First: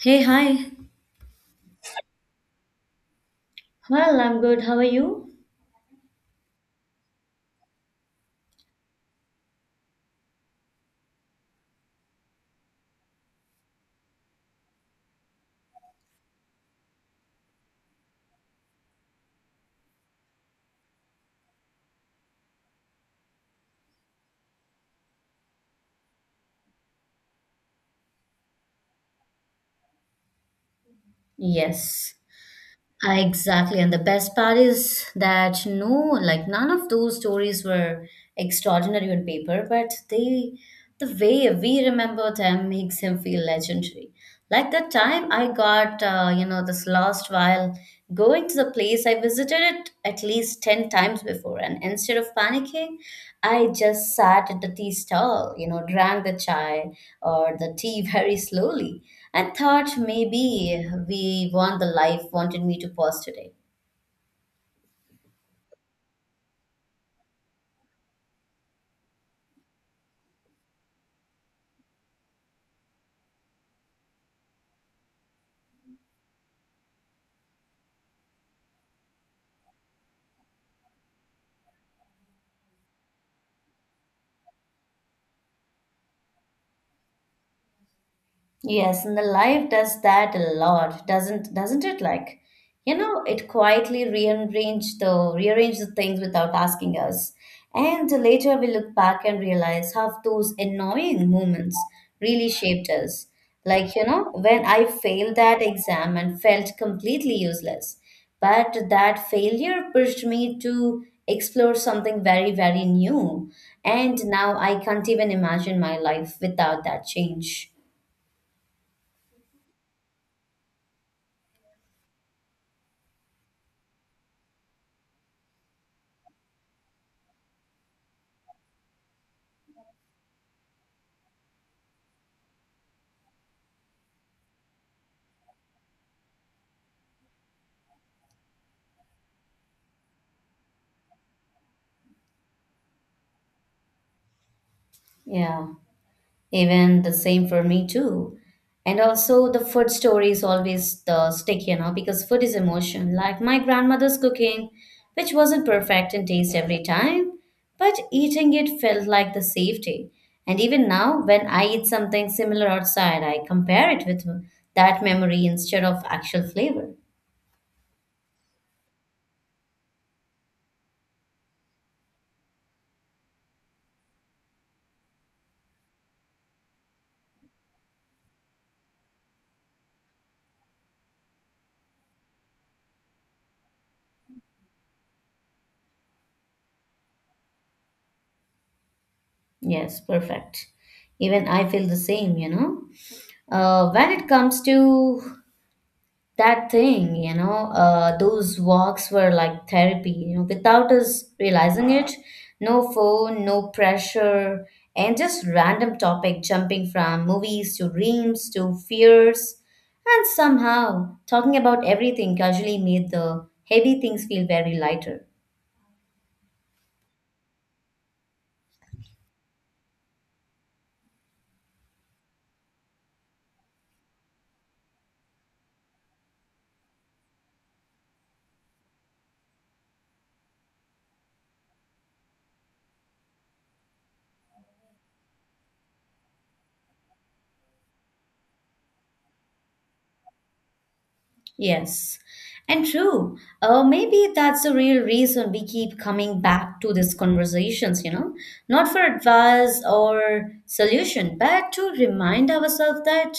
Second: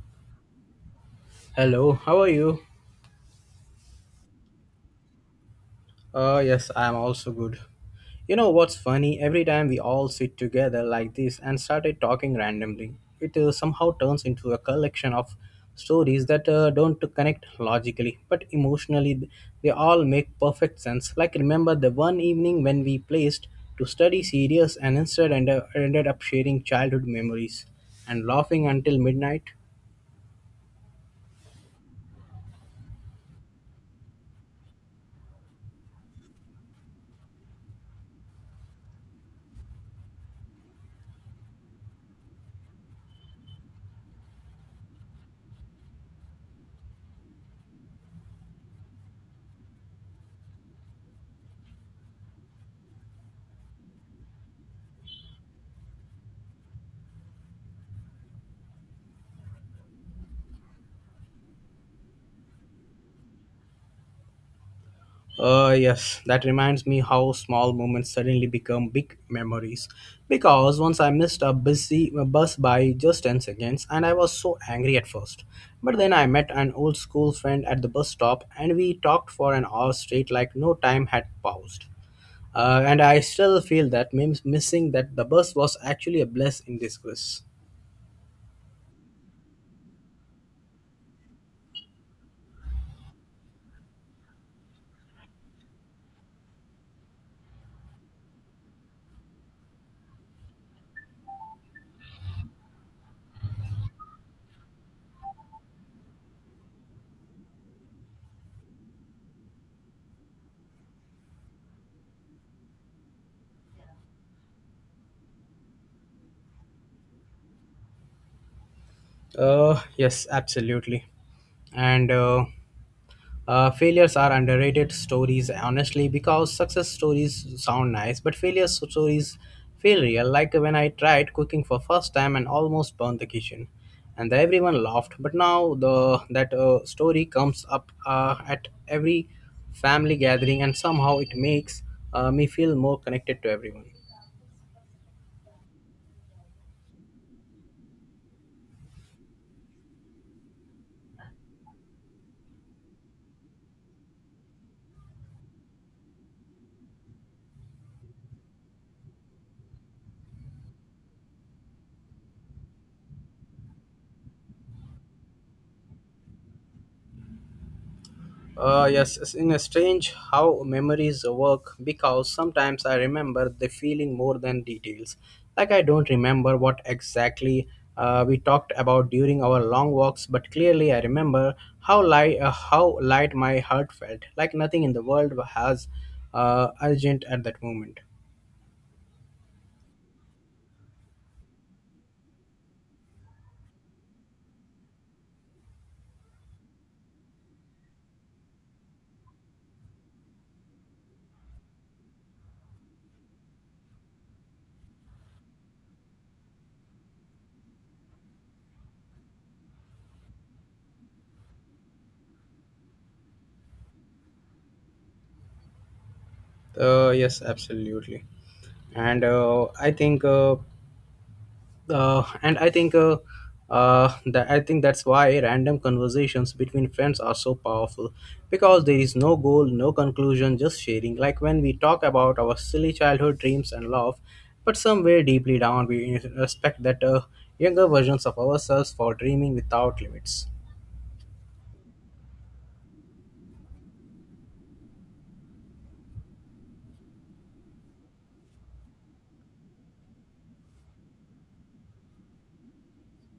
Hey, hi. Hello, how are you? Well, I'm good. How are you? Yes, I am also good. You know what's funny? Every time we all sit together like this and started talking randomly, it somehow turns into a collection of stories that don't connect logically, but emotionally they all make perfect sense. Like remember the one evening when we placed to study serious and instead ended up sharing childhood memories and laughing until midnight? Yes, I exactly. And the best part is that no, like none of those stories were extraordinary on paper, but they, the way we remember them makes them feel legendary. Like the time I got, this lost vial going to the place, I visited it at least 10 times before, and instead of panicking, I just sat at the tea stall, you know, drank the chai or the tea very slowly, and thought maybe we want the life wanted me to pause today. Yes, that reminds me how small moments suddenly become big memories. Because once I missed a bus by just 10 seconds, and I was so angry at first. But then I met an old school friend at the bus stop, and we talked for an hour straight, like no time had paused. And I still feel that missing that the bus was actually a blessing in disguise. Yes, and the life does that a lot, doesn't it? Like, you know, it quietly rearrange the things without asking us. And later we look back and realize how those annoying moments really shaped us. Like, you know, when I failed that exam and felt completely useless, but that failure pushed me to explore something very, very new. And now I can't even imagine my life without that change. Yes, absolutely. And failures are underrated stories, honestly, because success stories sound nice, but failure stories feel real. Like when I tried cooking for first time and almost burned the kitchen, and everyone laughed. But now the that story comes up at every family gathering, and somehow it makes me feel more connected to everyone. Yeah. Even the same for me too. And also the food story is always the stick, you know, because food is emotion. Like my grandmother's cooking, which wasn't perfect in taste every time, but eating it felt like the safety. And even now, when I eat something similar outside, I compare it with that memory instead of actual flavor. Yes, it's in a strange how memories work, because sometimes I remember the feeling more than details. Like I don't remember what exactly we talked about during our long walks, but clearly I remember how light my heart felt. Like nothing in the world has urgent at that moment. Yes, perfect. Even I feel the same, you know. When it comes to that thing, you know, those walks were like therapy, you know, without us realizing it. No phone, no pressure, and just random topic jumping from movies to dreams to fears, and somehow talking about everything casually made the heavy things feel very lighter. Yes, absolutely. And I think. And I think that I think that's why random conversations between friends are so powerful, because there is no goal, no conclusion, just sharing. Like when we talk about our silly childhood dreams and love, but somewhere deeply down we respect that younger versions of ourselves for dreaming without limits. Yes, and true. Maybe that's the real reason we keep coming back to these conversations, you know, not for advice or solution, but to remind ourselves that,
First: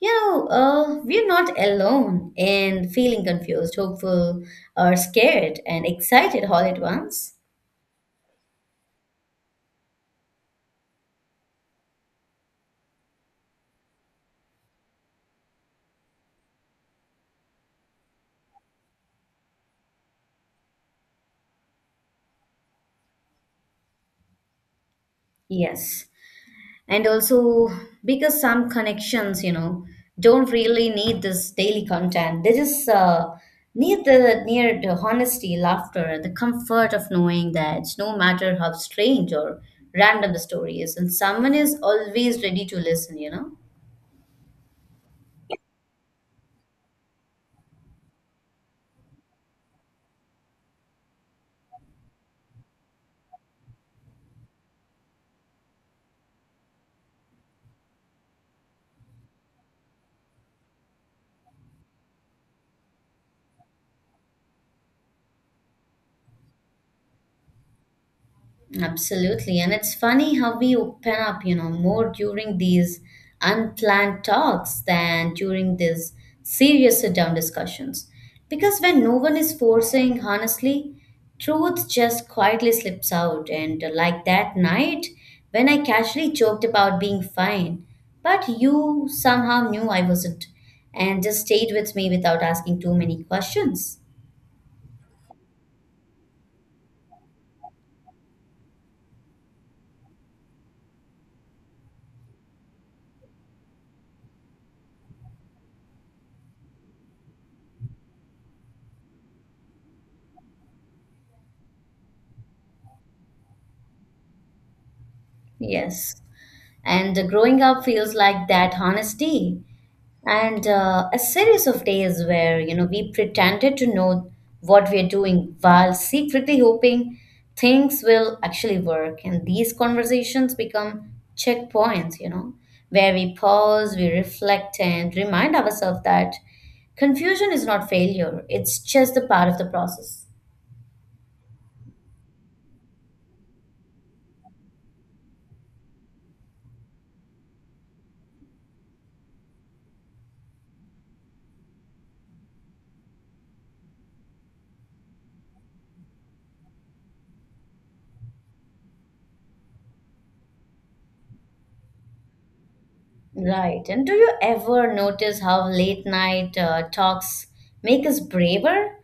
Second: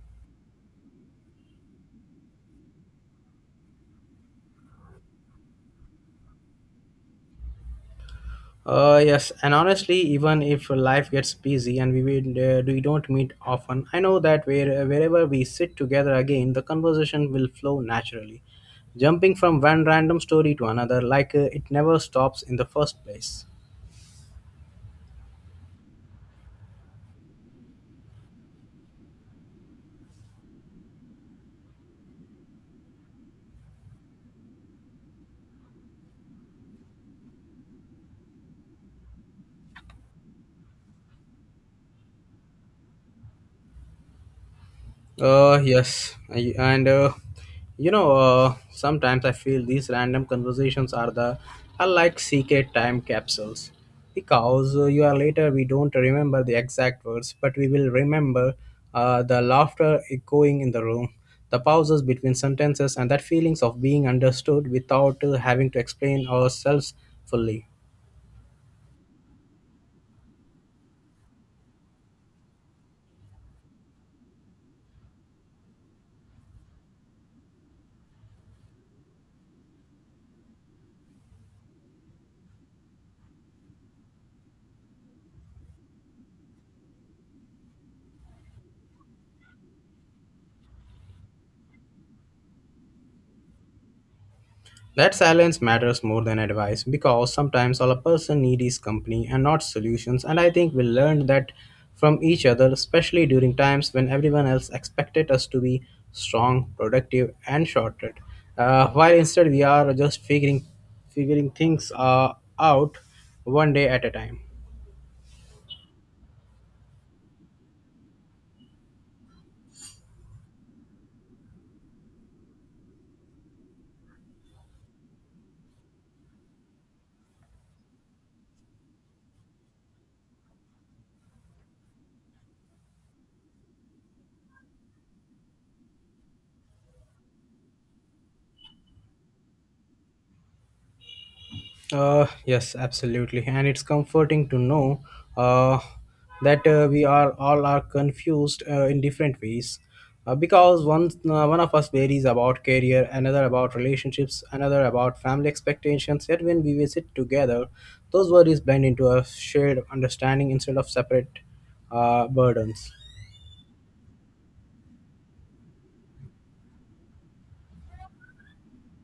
we're not alone in feeling confused, hopeful, or scared and excited all at once. Yes, and honestly, even if life gets busy and we don't meet often, I know that wherever we sit together again, the conversation will flow naturally, jumping from one random story to another like it never stops in the first place. Yes, and also because some connections, you know, don't really need this daily content. They just need the near the honesty, laughter, the comfort of knowing that no matter how strange or random the story is, and someone is always ready to listen, you know. Uh yes I- and you know sometimes I feel these random conversations are the are like secret time capsules, because you are later we don't remember the exact words, but we will remember the laughter echoing in the room, the pauses between sentences, and that feelings of being understood without having to explain ourselves fully. Absolutely. And it's funny how we open up, you know, more during these unplanned talks than during these serious sit down discussions. Because when no one is forcing, honestly, truth just quietly slips out. And like that night when I casually joked about being fine, but you somehow knew I wasn't and just stayed with me without asking too many questions. That silence matters more than advice, because sometimes all a person needs is company and not solutions. And I think we learned that from each other, especially during times when everyone else expected us to be strong, productive, and shorted. While instead we are just figuring things out one day at a time. Yes. And growing up feels like that honesty. And a series of days where, you know, we pretended to know what we're doing while secretly hoping things will actually work. And these conversations become checkpoints, you know, where we pause, we reflect, and remind ourselves that confusion is not failure, it's just a part of the process. Yes, absolutely, and it's comforting to know uh, that we are all are confused in different ways, because one of us worries about career, another about relationships, another about family expectations. Yet when we visit together, those worries blend into a shared understanding instead of separate burdens. Right. And do you ever notice how late night talks make us braver?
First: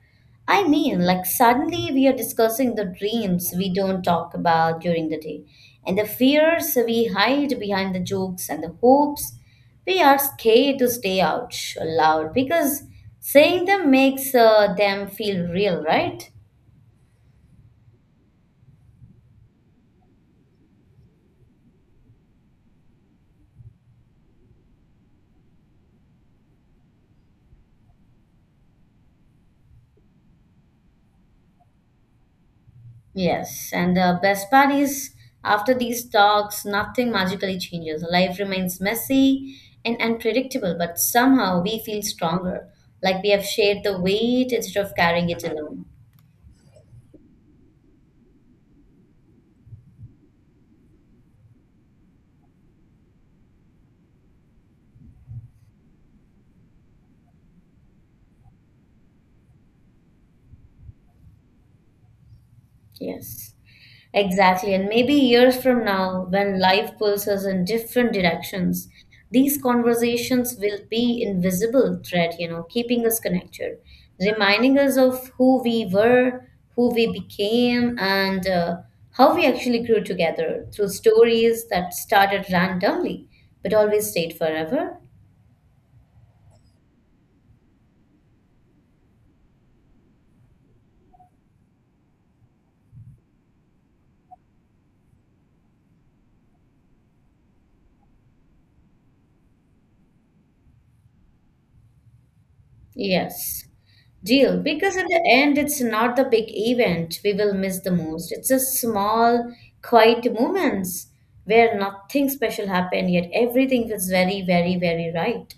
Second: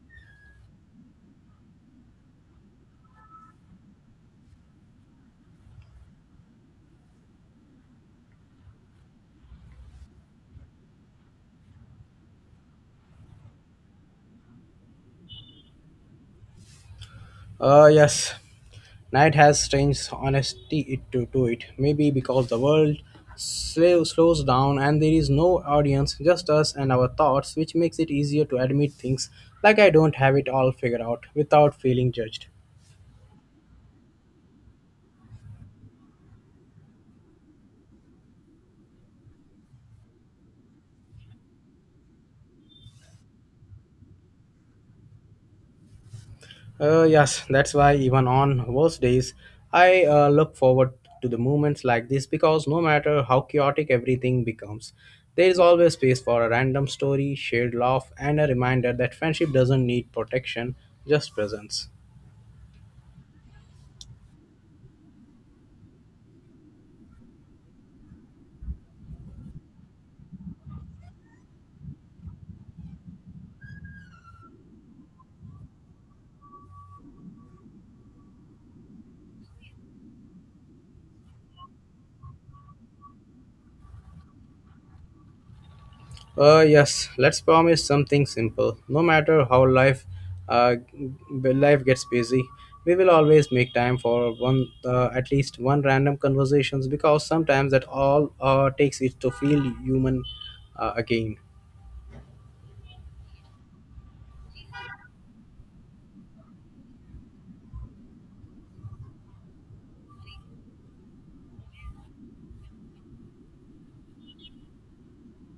I mean, like suddenly we are discussing the dreams we don't talk about during the day and the fears we hide behind the jokes and the hopes we are scared to stay out loud, because saying them makes them feel real, right? Yes, night has strange honesty to it. Maybe because the world slows down and there is no audience, just us and our thoughts, which makes it easier to admit things like I don't have it all figured out without feeling judged. Yes, and the best part is after these talks, nothing magically changes. Life remains messy and unpredictable, but somehow we feel stronger, like we have shared the weight instead of carrying it alone. Yes, that's why even on worst days, I look forward to the moments like this, because no matter how chaotic everything becomes, there is always space for a random story, shared laugh, and a reminder that friendship doesn't need protection, just presence. Yes. Exactly, and maybe years from now, when life pulls us in different directions, these conversations will be invisible thread, you know, keeping us connected, reminding us of who we were, who we became, and how we actually grew together through stories that started randomly but always stayed forever. Yes, let's promise something simple. No matter how life gets busy, we will always make time for at least one random conversations, because sometimes that all takes it to feel human again. Yes. Deal. Because in the end, it's not the big event we will miss the most. It's the small, quiet moments where nothing special happened, yet everything was very, very, very right.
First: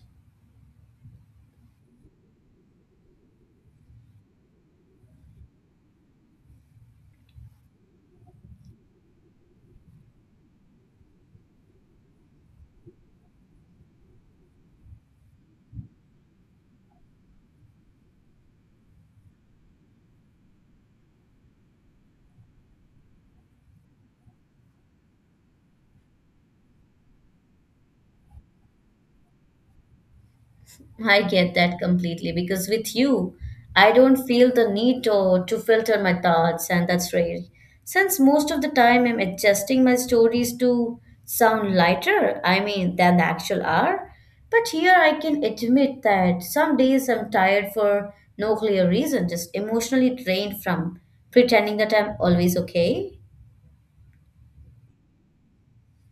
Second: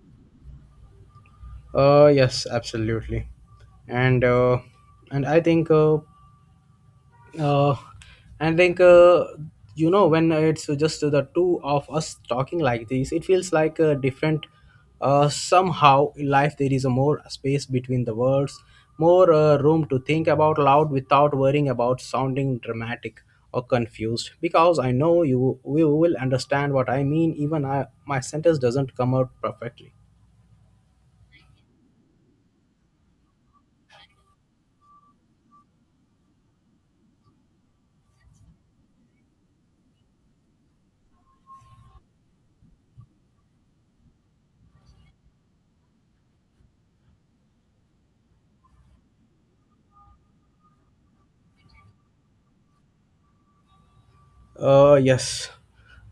Yes, absolutely, and uh, and uh, I think you know, when it's just the two of us talking like this, it feels like a different. Somehow in life there is a more space between the words, more room to think about loud without worrying about sounding dramatic or confused. Because I know you will understand what I mean, even my sentence doesn't come out perfectly. I get that completely because with you, I don't feel the need to filter my thoughts, and that's rare. Since most of the time I'm adjusting my stories to sound lighter, I mean, than the actual are. But here I can admit that some days I'm tired for no clear reason, just emotionally drained from pretending that I'm always okay. Yes,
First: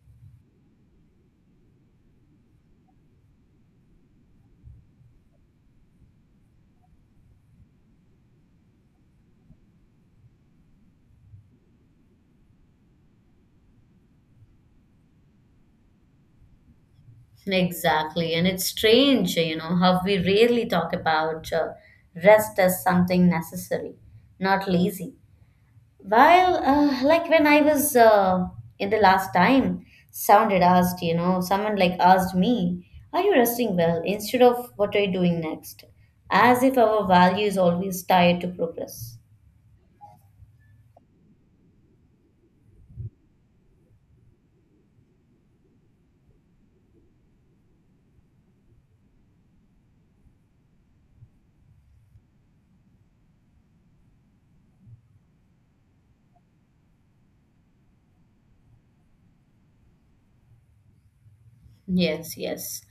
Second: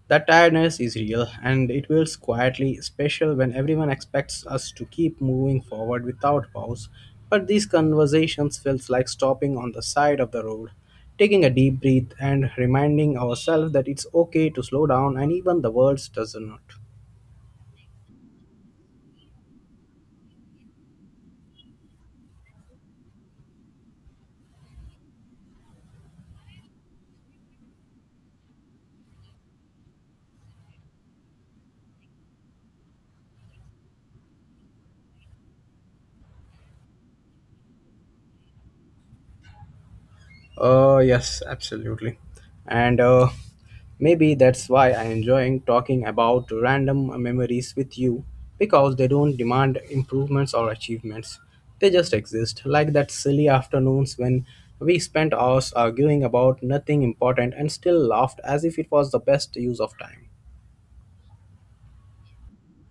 that tiredness is real, and it feels quietly special when everyone expects us to keep moving forward without pause. But these conversations feels like stopping on the side of the road, taking a deep breath and reminding ourselves that it's okay to slow down and even the world does not. Exactly. And it's strange, you know, how we rarely talk about rest as something necessary, not lazy. While, like when I was in the last time, sounded asked, you know, someone like asked me, are you resting well, instead of what are you doing next? As if our value is always tied to progress. Yes, absolutely. And maybe that's why I enjoying talking about random memories with you, because they don't demand improvements or achievements. They just exist, like that silly afternoons when we spent hours arguing about nothing important and still laughed as if it was the best use of time. Yes, yes.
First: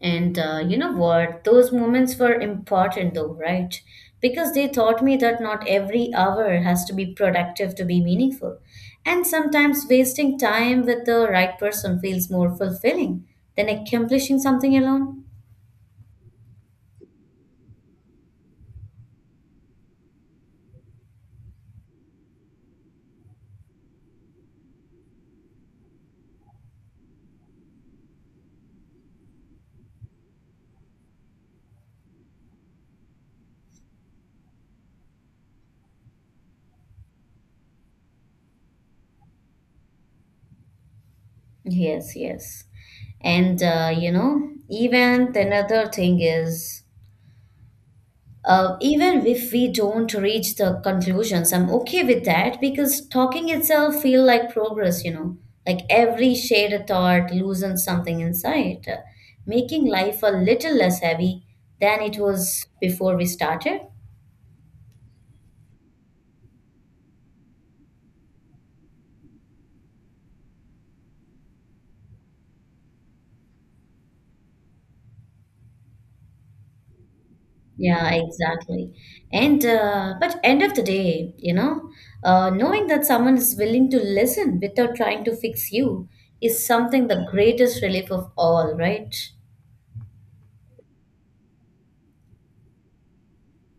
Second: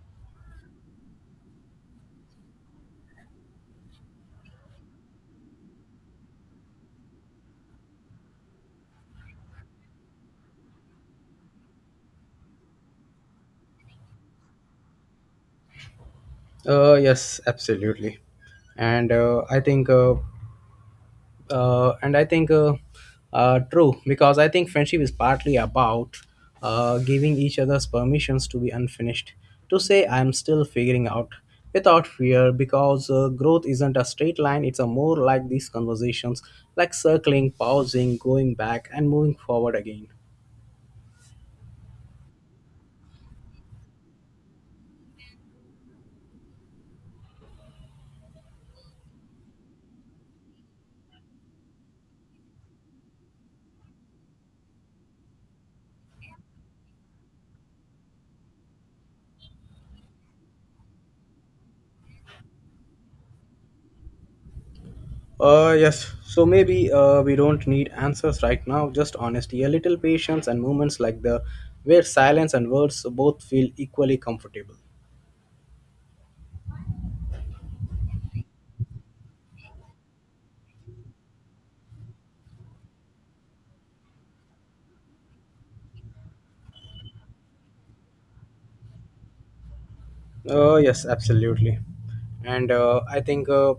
And you know what? Those moments were important though, right? Because they taught me that not every hour has to be productive to be meaningful. And sometimes wasting time with the right person feels more fulfilling than accomplishing something alone. Yes, absolutely. And I think and I think true, because I think friendship is partly about giving each other's permissions to be unfinished, to say I'm still figuring out without fear, because growth isn't a straight line, it's a more like these conversations, like circling, pausing, going back and moving forward again. Yes, yes. And you know, even the another thing is even if we don't reach the conclusions, I'm okay with that because talking itself feel like progress, you know. Like every shared thought loosens something inside, making life a little less heavy than it was before we started. Uh yes so maybe we don't need answers right now, just honesty, a little patience and moments like the where silence and words both feel equally comfortable. Yeah, exactly. And but end of the day, you know, knowing that someone is willing to listen without trying to fix you is something the greatest relief of all, right? Yes, absolutely, and I think,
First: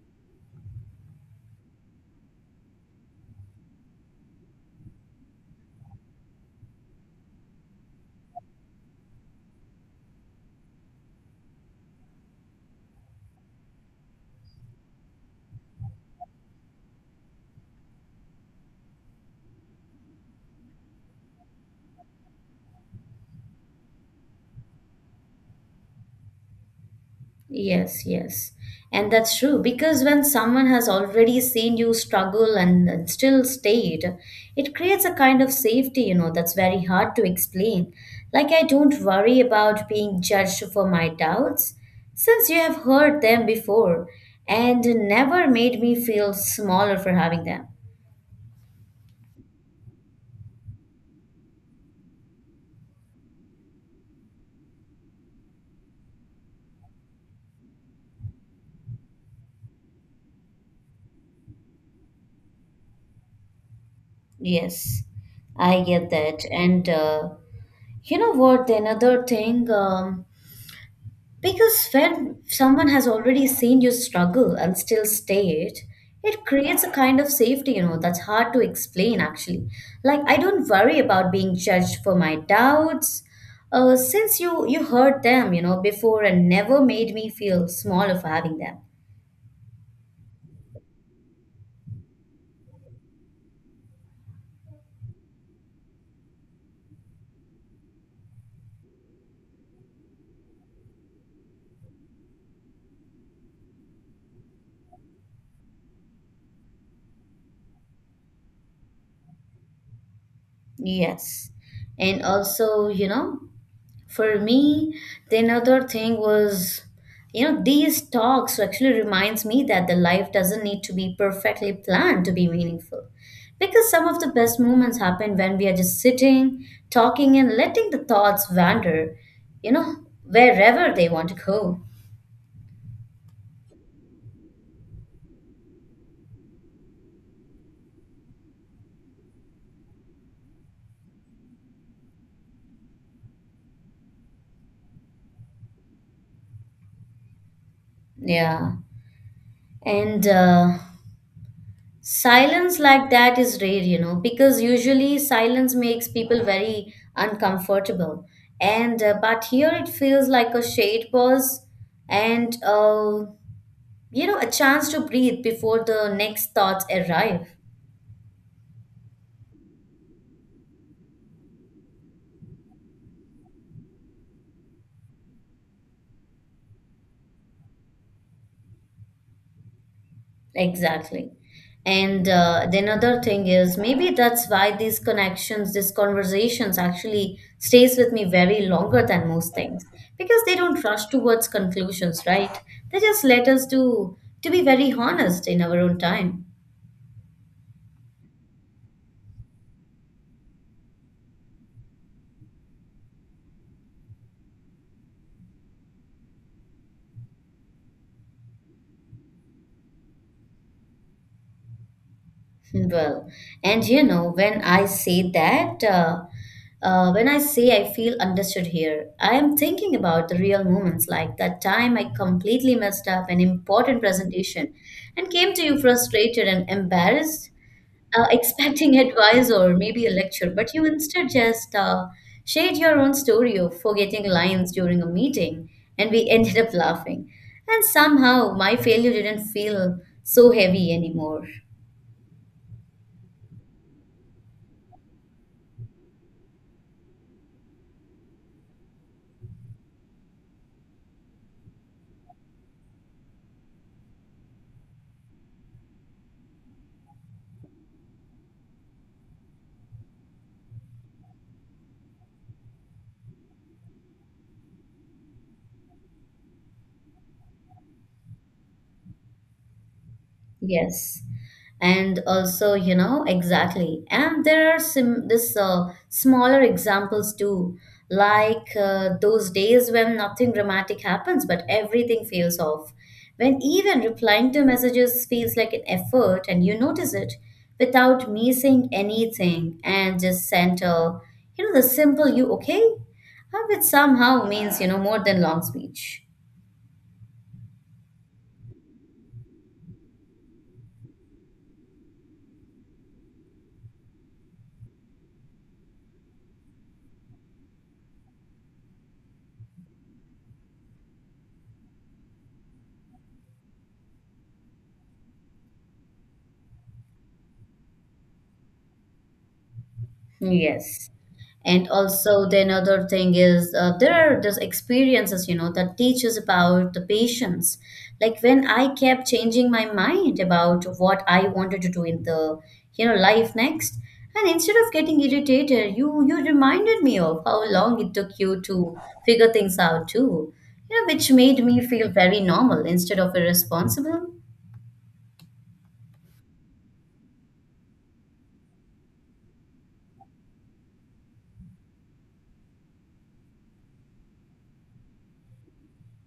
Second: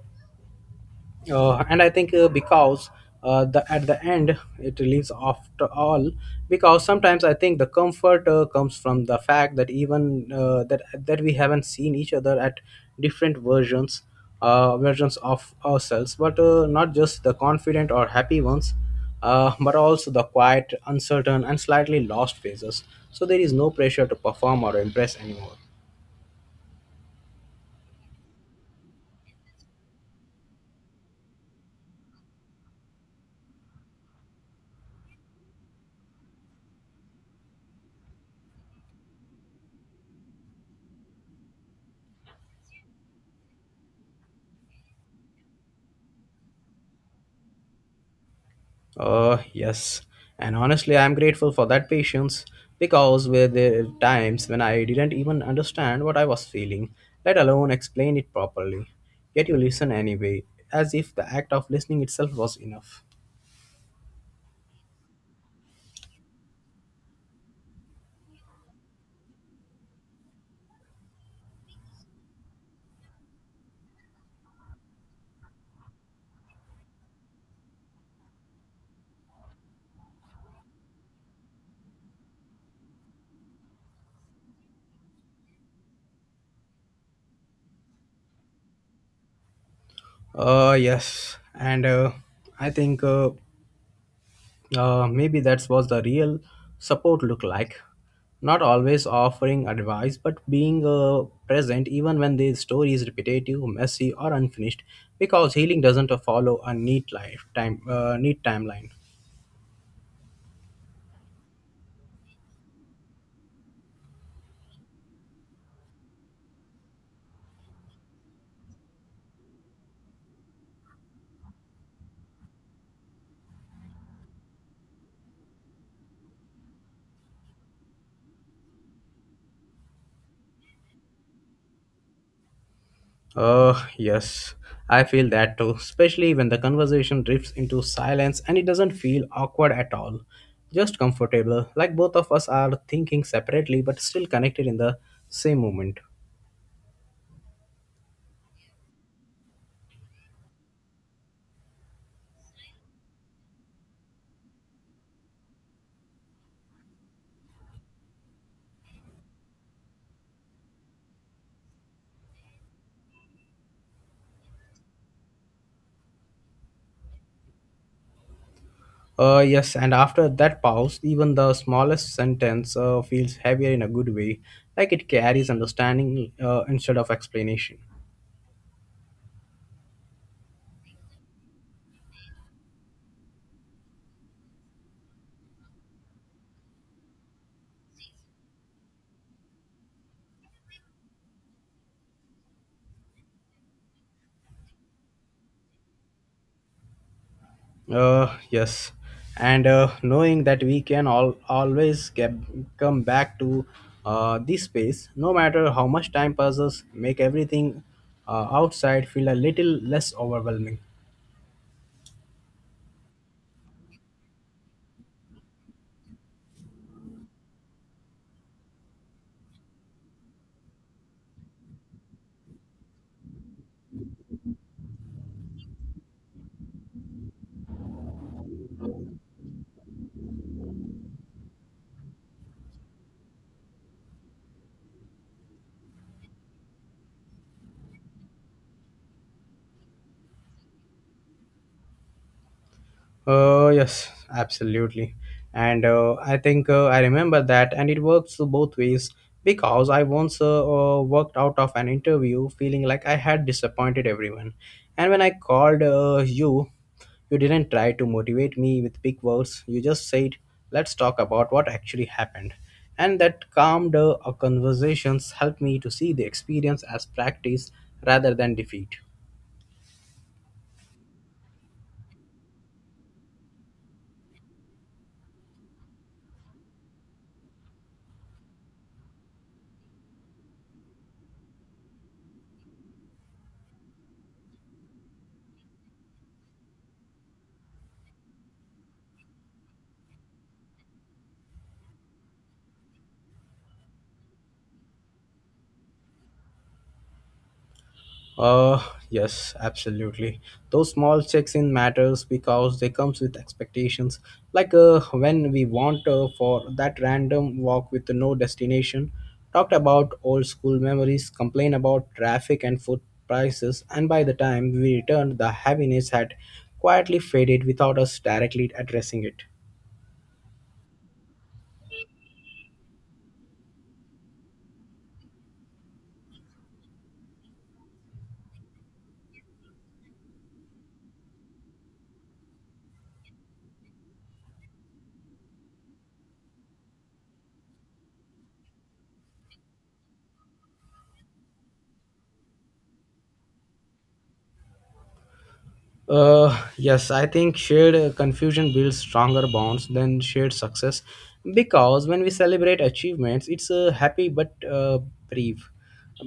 and I think because the at the end it leaves after all, because sometimes I think the comfort comes from the fact that even that that we haven't seen each other at different versions, versions of ourselves, but not just the confident or happy ones. But also the quiet, uncertain, and slightly lost phases. So there is no pressure to perform or impress anymore. Yes, yes. And that's true because when someone has already seen you struggle and still stayed, it creates a kind of safety, you know, that's very hard to explain. Like, I don't worry about being judged for my doubts since you have heard them before and never made me feel smaller for having them. Yes. And honestly, I'm grateful for that patience, because were there times when I didn't even understand what I was feeling, let alone explain it properly. Yet you listen anyway, as if the act of listening itself was enough. Yes, I get that. And you know what? Another thing, because when someone has already seen you struggle and still stayed, it creates a kind of safety, you know, that's hard to explain actually. Like I don't worry about being judged for my doubts. Since you heard them, you know, before and never made me feel smaller for having them. Yes. And I think maybe that's what the real support look like. Not always offering advice, but being present even when the story is repetitive, messy, or unfinished, because healing doesn't follow a neat timeline. Yes. And also, you know, for me, the another thing was, you know, these talks actually reminds me that the life doesn't need to be perfectly planned to be meaningful. Because some of the best moments happen when we are just sitting, talking, and letting the thoughts wander, you know, wherever they want to go. Yes, I feel that too, especially when the conversation drifts into silence and it doesn't feel awkward at all. Just comfortable, like both of us are thinking separately but still connected in the same moment. Yeah. And Silence like that is rare, you know, because usually silence makes people very uncomfortable. And But here it feels like a shade pause, and you know, a chance to breathe before the next thoughts arrive. Yes, and after that pause, even the smallest sentence feels heavier in a good way, like it carries understanding instead of explanation. Exactly. And the another thing is maybe that's why these connections, these conversations actually stays with me very longer than most things, because they don't rush towards conclusions, right? They just let us do to be very honest in our own time. Uh, yes, and knowing that we can all always come back to this space, no matter how much time passes, make everything outside feel a little less overwhelming. Well, and you know, when I say that, when I say I feel understood here, I am thinking about the real moments like that time I completely messed up an important presentation and came to you frustrated and embarrassed, expecting advice or maybe a lecture, but you instead just shared your own story of forgetting lines during a meeting, and we ended up laughing. And somehow my failure didn't feel so heavy anymore. Yes, absolutely. And I think I remember that, and it works both ways, because I once worked out of an interview feeling like I had disappointed everyone. And when I called you, you didn't try to motivate me with big words. You just said, let's talk about what actually happened. And that calmed conversations helped me to see the experience as practice rather than defeat. Yes, and also, you know, exactly, and there are some this smaller examples too, like those days when nothing dramatic happens but everything feels off, when even replying to messages feels like an effort, and you notice it without me saying anything and just sent a, you know, the simple "you okay," which somehow means, you know, more than long speech. Uh, yes, absolutely. Those small checks in matters because they comes with expectations. Like when we want for that random walk with no destination, talked about old school memories, complain about traffic and food prices, and by the time we returned, the heaviness had quietly faded without us directly addressing it. Yes. And also the another thing is there are just experiences, you know, that teaches about the patience. Like when I kept changing my mind about what I wanted to do in the, you know, life next, and instead of getting irritated, you reminded me of how long it took you to figure things out too, you know, which made me feel very normal instead of irresponsible. Yes, I think shared confusion builds stronger bonds than shared success, because when we celebrate achievements, it's happy, but brief.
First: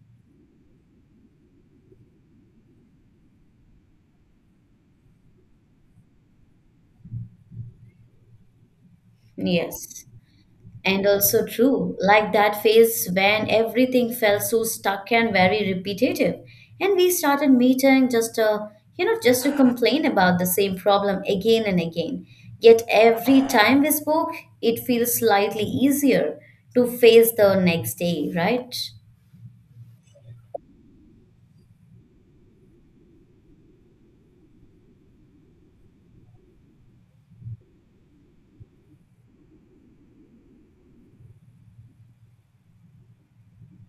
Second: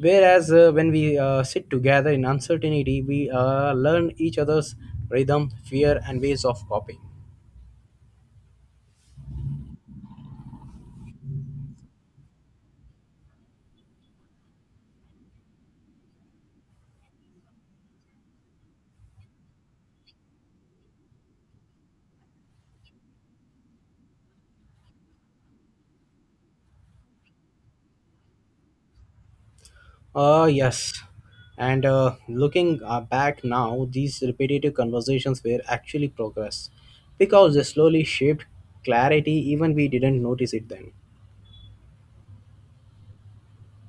Whereas when we sit together in uncertainty, we learn each other's rhythm, fear, and ways of coping. Yes. And also true, like that phase when everything felt so stuck and very repetitive. And we started meeting just to, you know, just to complain about the same problem again and again. Yet every time we spoke, it feels slightly easier to face the next day, right? Yes. And looking back now, these repetitive conversations were actually progress, because they slowly shaped clarity, even we didn't notice it then.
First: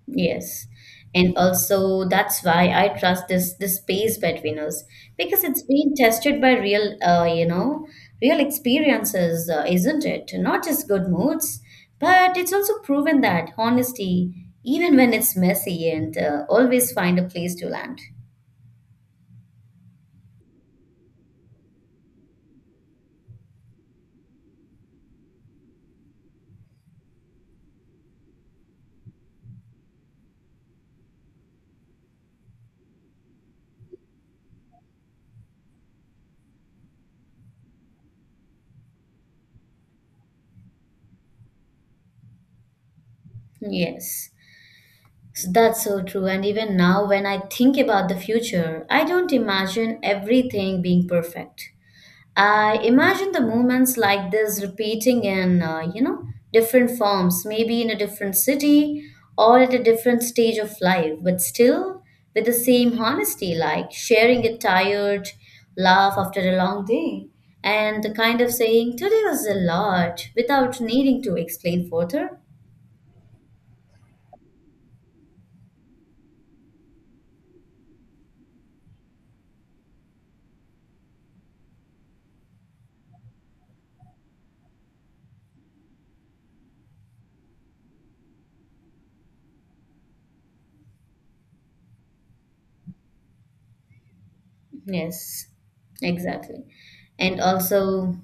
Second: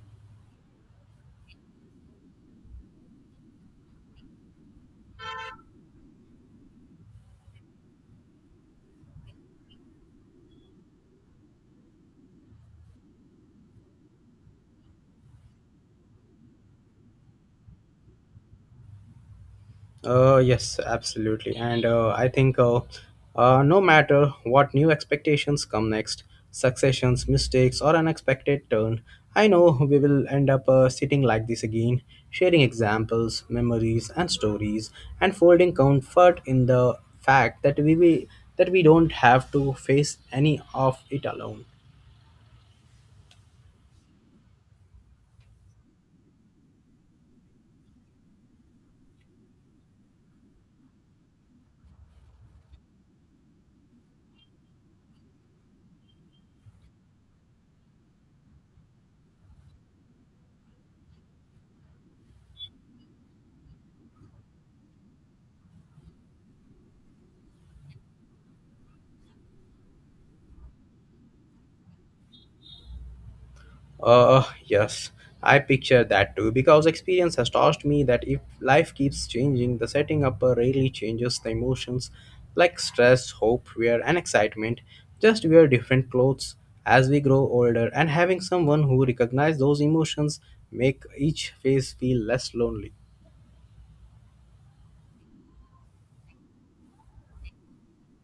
Yes. And also that's why I trust this space between us because it's being tested by real, you know, real experiences, isn't it? Not just good moods, but it's also proven that honesty, even when it's messy, and always find a place to land. Yes, absolutely. And I think no matter what new expectations come next, successions, mistakes, or unexpected turn, I know we will end up sitting like this again, sharing examples, memories, and stories, and folding comfort in the fact that we that we don't have to face any of it alone. Yes, so that's so true. And even now, when I think about the future, I don't imagine everything being perfect. I imagine the movements like this repeating in, different forms, maybe in a different city or at a different stage of life, but still with the same honesty, like sharing a tired laugh after a long day and the kind of saying, today was a lot, without needing to explain further. Yes, I picture that too, because experience has taught me that if life keeps changing, the setting up rarely changes the emotions like stress, hope, fear, and excitement. Just wear different clothes as we grow older, and having someone who recognizes those emotions make each phase feel less lonely. Yes, exactly. And also,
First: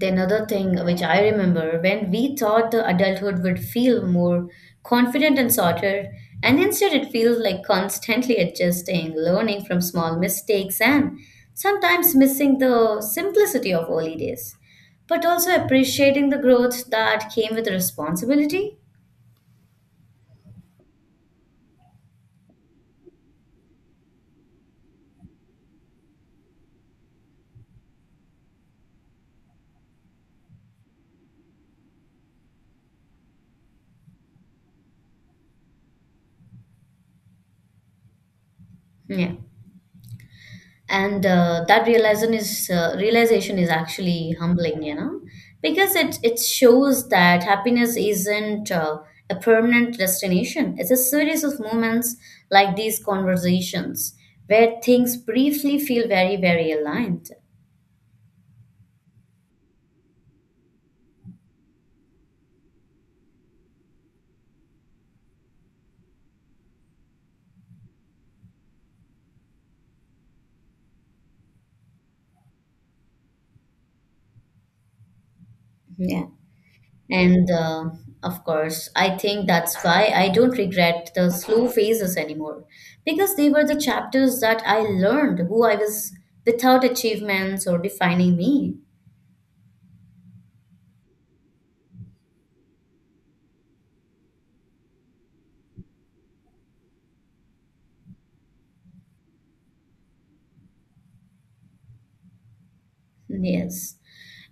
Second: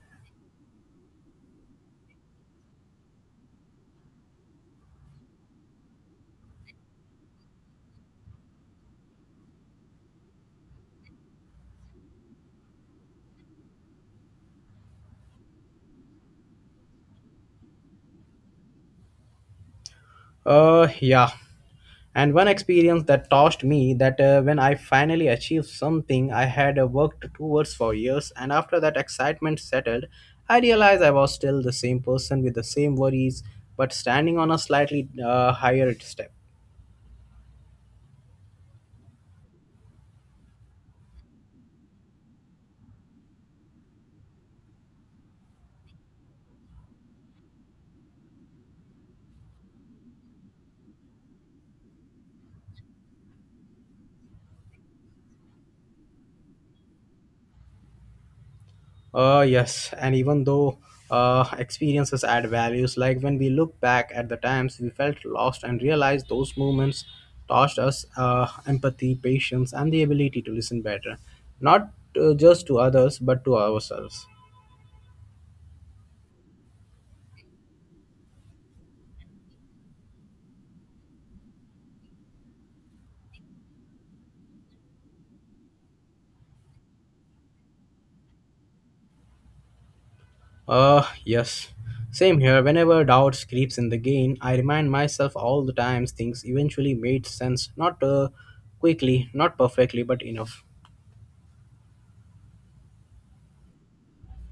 Then another thing which I remember when we thought the adulthood would feel more confident and sorted, and instead it feels like constantly adjusting, learning from small mistakes, and sometimes missing the simplicity of early days, but also appreciating the growth that came with responsibility. Yeah. And one experience that taught me that when I finally achieved something I had worked towards for years, and after that excitement settled, I realized I was still the same person with the same worries, but standing on a slightly higher step. Yeah. And that realization is actually humbling, you know, because it shows that happiness isn't, a permanent destination. It's a series of moments like these conversations, where things briefly feel very very aligned. Yes, and even though experiences add values, like when we look back at the times we felt lost and realized those moments taught us empathy, patience, and the ability to listen better, not just to others but to ourselves. Yeah. and Of course, I think that's why I don't regret the slow phases anymore, because they were the chapters that I learned who I was without achievements or defining me. Yes. Same here. Whenever doubt creeps in the gain, I remind myself all the times things eventually made sense. Not quickly, not perfectly, but enough. Yes.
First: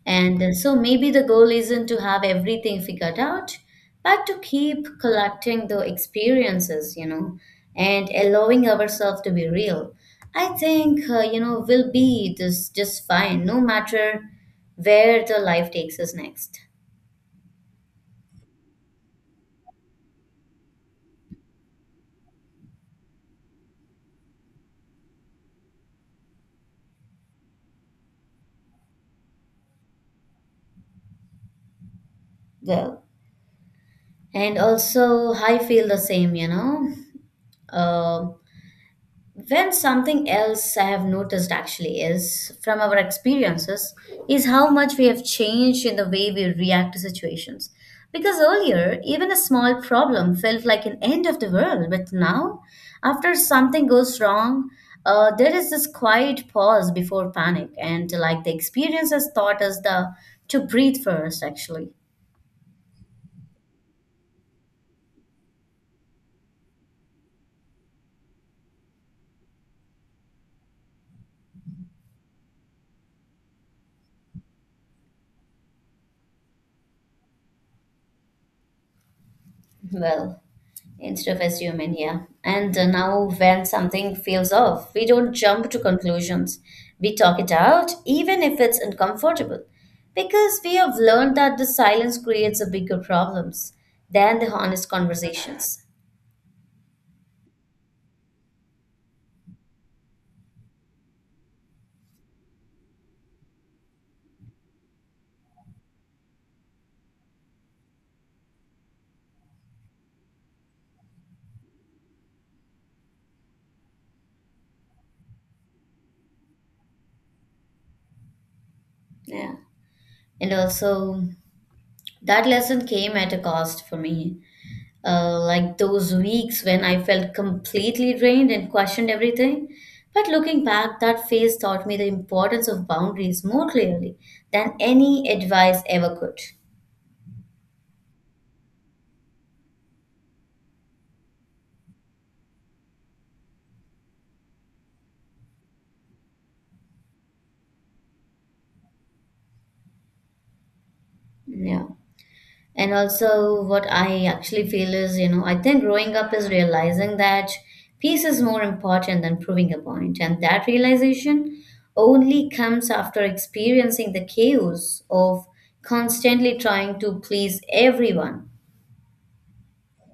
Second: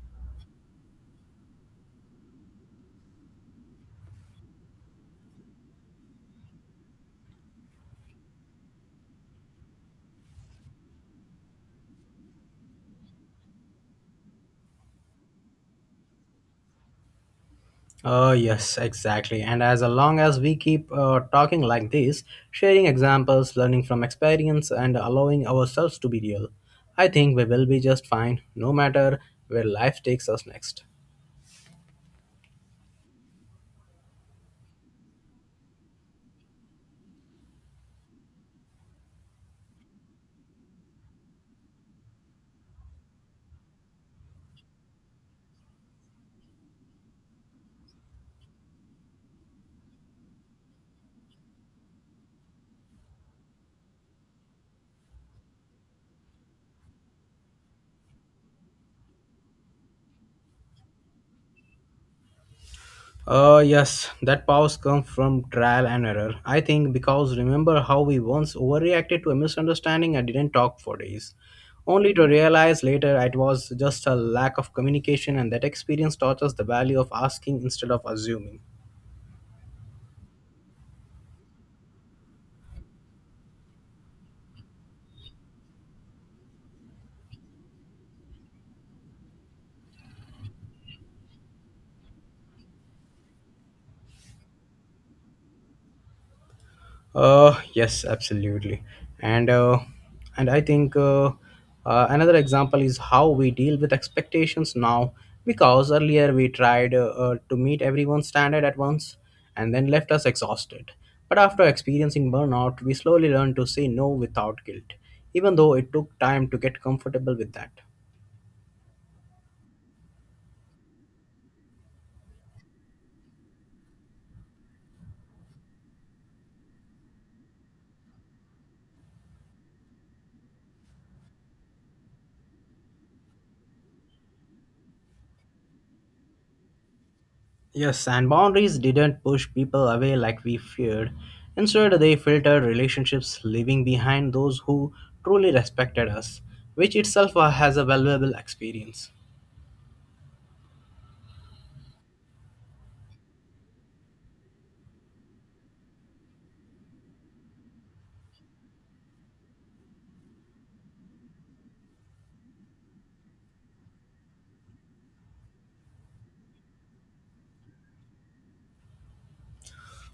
And so maybe the goal isn't to have everything figured out, but to keep collecting the experiences, you know, and allowing ourselves to be real. I think, we'll be this just fine, no matter where the life takes us next. Yes, exactly. And as long as we keep talking like this, sharing examples, learning from experience, and allowing ourselves to be real, I think we will be just fine, no matter where life takes us next. Well, and also I feel the same, you know. Um When something else I have noticed actually is from our experiences is how much we have changed in the way we react to situations. Because earlier, even a small problem felt like an end of the world, but now, after something goes wrong, there is this quiet pause before panic, and like the experience has taught us the to breathe first, actually. Yes, that powers come from trial and error. I think because remember how we once overreacted to a misunderstanding and didn't talk for days, only to realize later it was just a lack of communication, and that experience taught us the value of asking instead of assuming. Well, instead of assuming, yeah, and now when something feels off, we don't jump to conclusions. We talk it out, even if it's uncomfortable, because we have learned that the silence creates a bigger problems than the honest conversations. Yes, absolutely. And uh, and I think another example is how we deal with expectations now. Because earlier we tried to meet everyone's standard at once, and then left us exhausted. But after experiencing burnout, we slowly learned to say no without guilt, even though it took time to get comfortable with that. Yeah, and also that lesson came at a cost for me, like those weeks when I felt completely drained and questioned everything. But looking back, that phase taught me the importance of boundaries more clearly than any advice ever could. Yes, and boundaries didn't push people away like we feared. Instead, they filtered relationships, leaving behind those who truly respected us, which itself has a valuable experience. Yeah. And also, what I actually feel is, you know, I think growing up is realizing that peace is more important than proving a point. And that realization only comes after experiencing the chaos of constantly trying to please everyone.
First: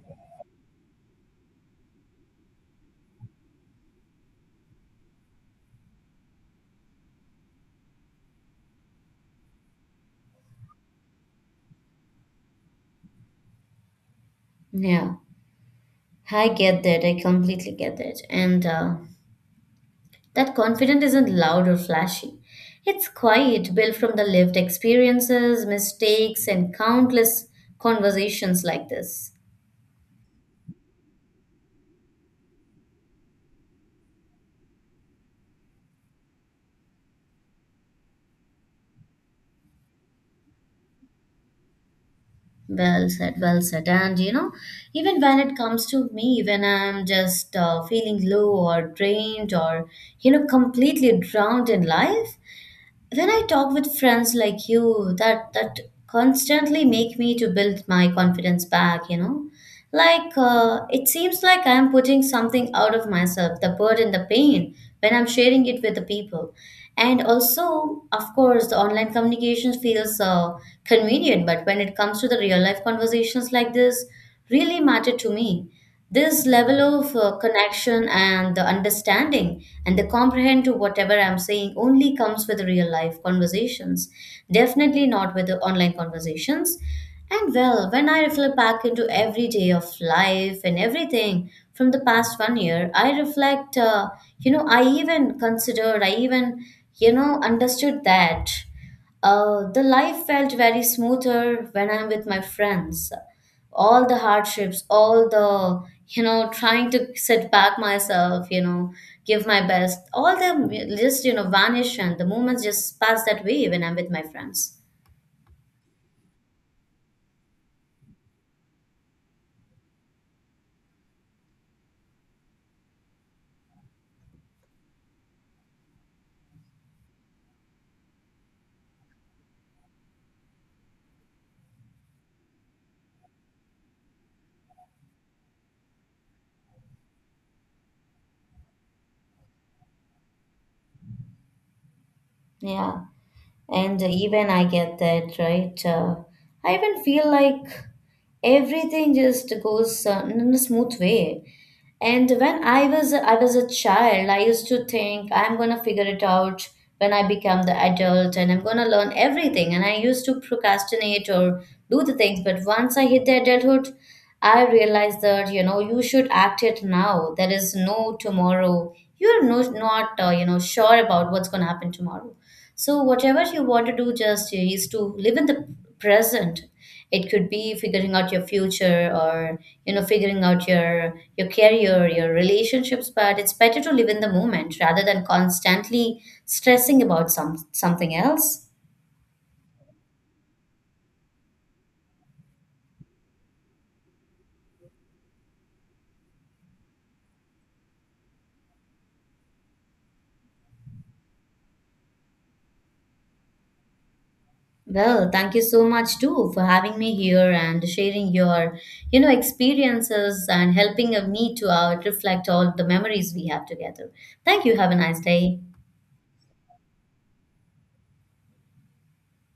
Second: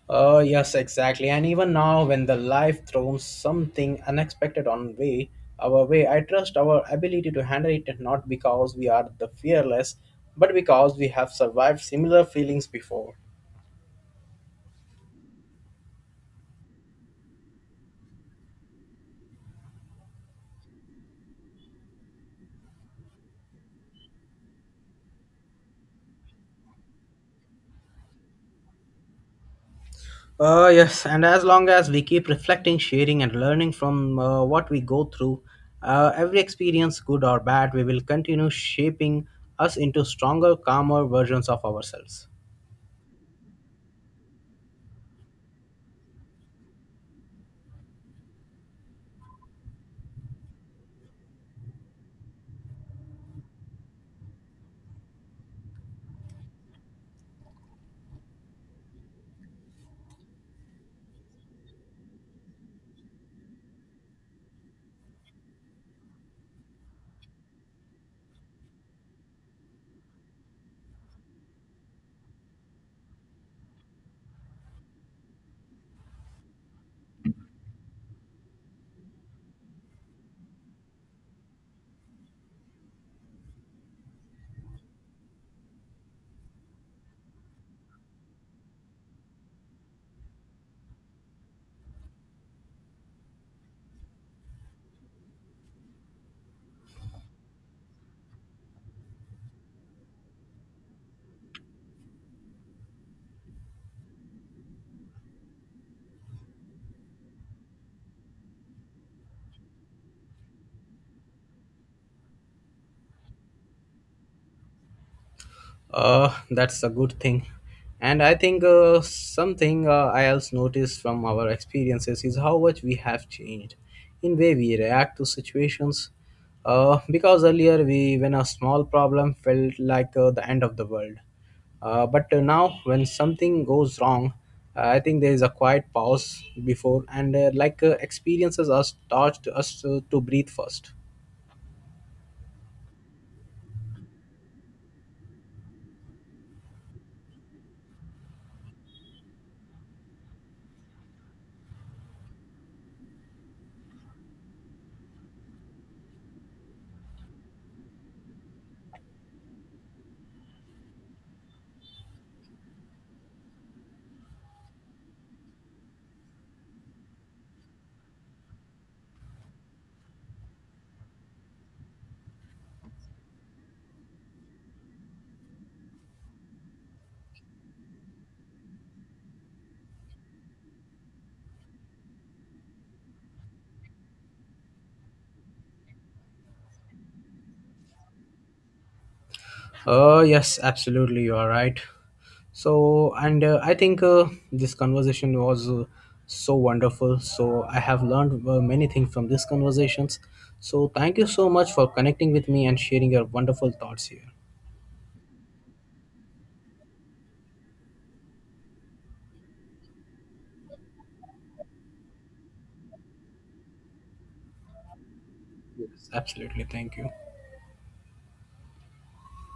Oh, yes, exactly. And even now, when the life throws something unexpected on our way, I trust our ability to handle it not because we are the fearless, but because we have survived similar feelings before. Yeah. I get that. I completely get that. And That confidence isn't loud or flashy. It's quiet, built from the lived experiences, mistakes, and countless conversations like this. Yes, and as long as we keep reflecting, sharing, and learning from what we go through, every experience, good or bad, we will continue shaping us into stronger, calmer versions of ourselves. Well said, well said. And you know, even when it comes to me, when I'm just feeling low or drained or, you know, completely drowned in life, when I talk with friends like you, that constantly make me to build my confidence back. You know, like it seems like I am putting something out of myself, the burden, the pain, when I'm sharing it with the people. And also, of course, the online communication feels convenient, but when it comes to the real life conversations like this, really matter to me. This level of connection and the understanding and the comprehend to whatever I'm saying only comes with real life conversations, definitely not with the online conversations. And well, when I reflect back into every day of life and everything from the past one year, I reflect, you know, I even considered, I even, you know, understood that. The life felt very smoother when I'm with my friends. All the hardships, all the, you know, trying to sit back myself, you know, give my best, all them just, you know, vanish, and the moments just pass that way when I'm with my friends. That's a good thing. And I think something I else noticed from our experiences is how much we have changed in way we react to situations. Because earlier when a small problem felt like the end of the world, but now when something goes wrong, I think there is a quiet pause before, and like experiences are taught us to breathe first. Yeah. And even I get that, right? I even feel like everything just goes in a smooth way. And when I was a child, I used to think I'm gonna figure it out when I become the adult, and I'm gonna learn everything. And I used to procrastinate or do the things. But once I hit the adulthood, I realized that, you know, you should act it now. There is no tomorrow. You're no, not, sure about what's gonna happen tomorrow. So, whatever you want to do, just is to live in the present. It could be figuring out your future, or, you know, figuring out your career, your relationships. But it's better to live in the moment rather than constantly stressing about something else. Yes, absolutely, you are right. So, and I think this conversation was so wonderful. So, I have learned many things from these conversations. So, thank you so much for connecting with me and sharing your wonderful thoughts here. Well, thank you so much too for having me here and sharing your, you know, experiences and helping of me to out reflect all the memories we have together. Thank you. Have a nice day. Yes, absolutely, thank you.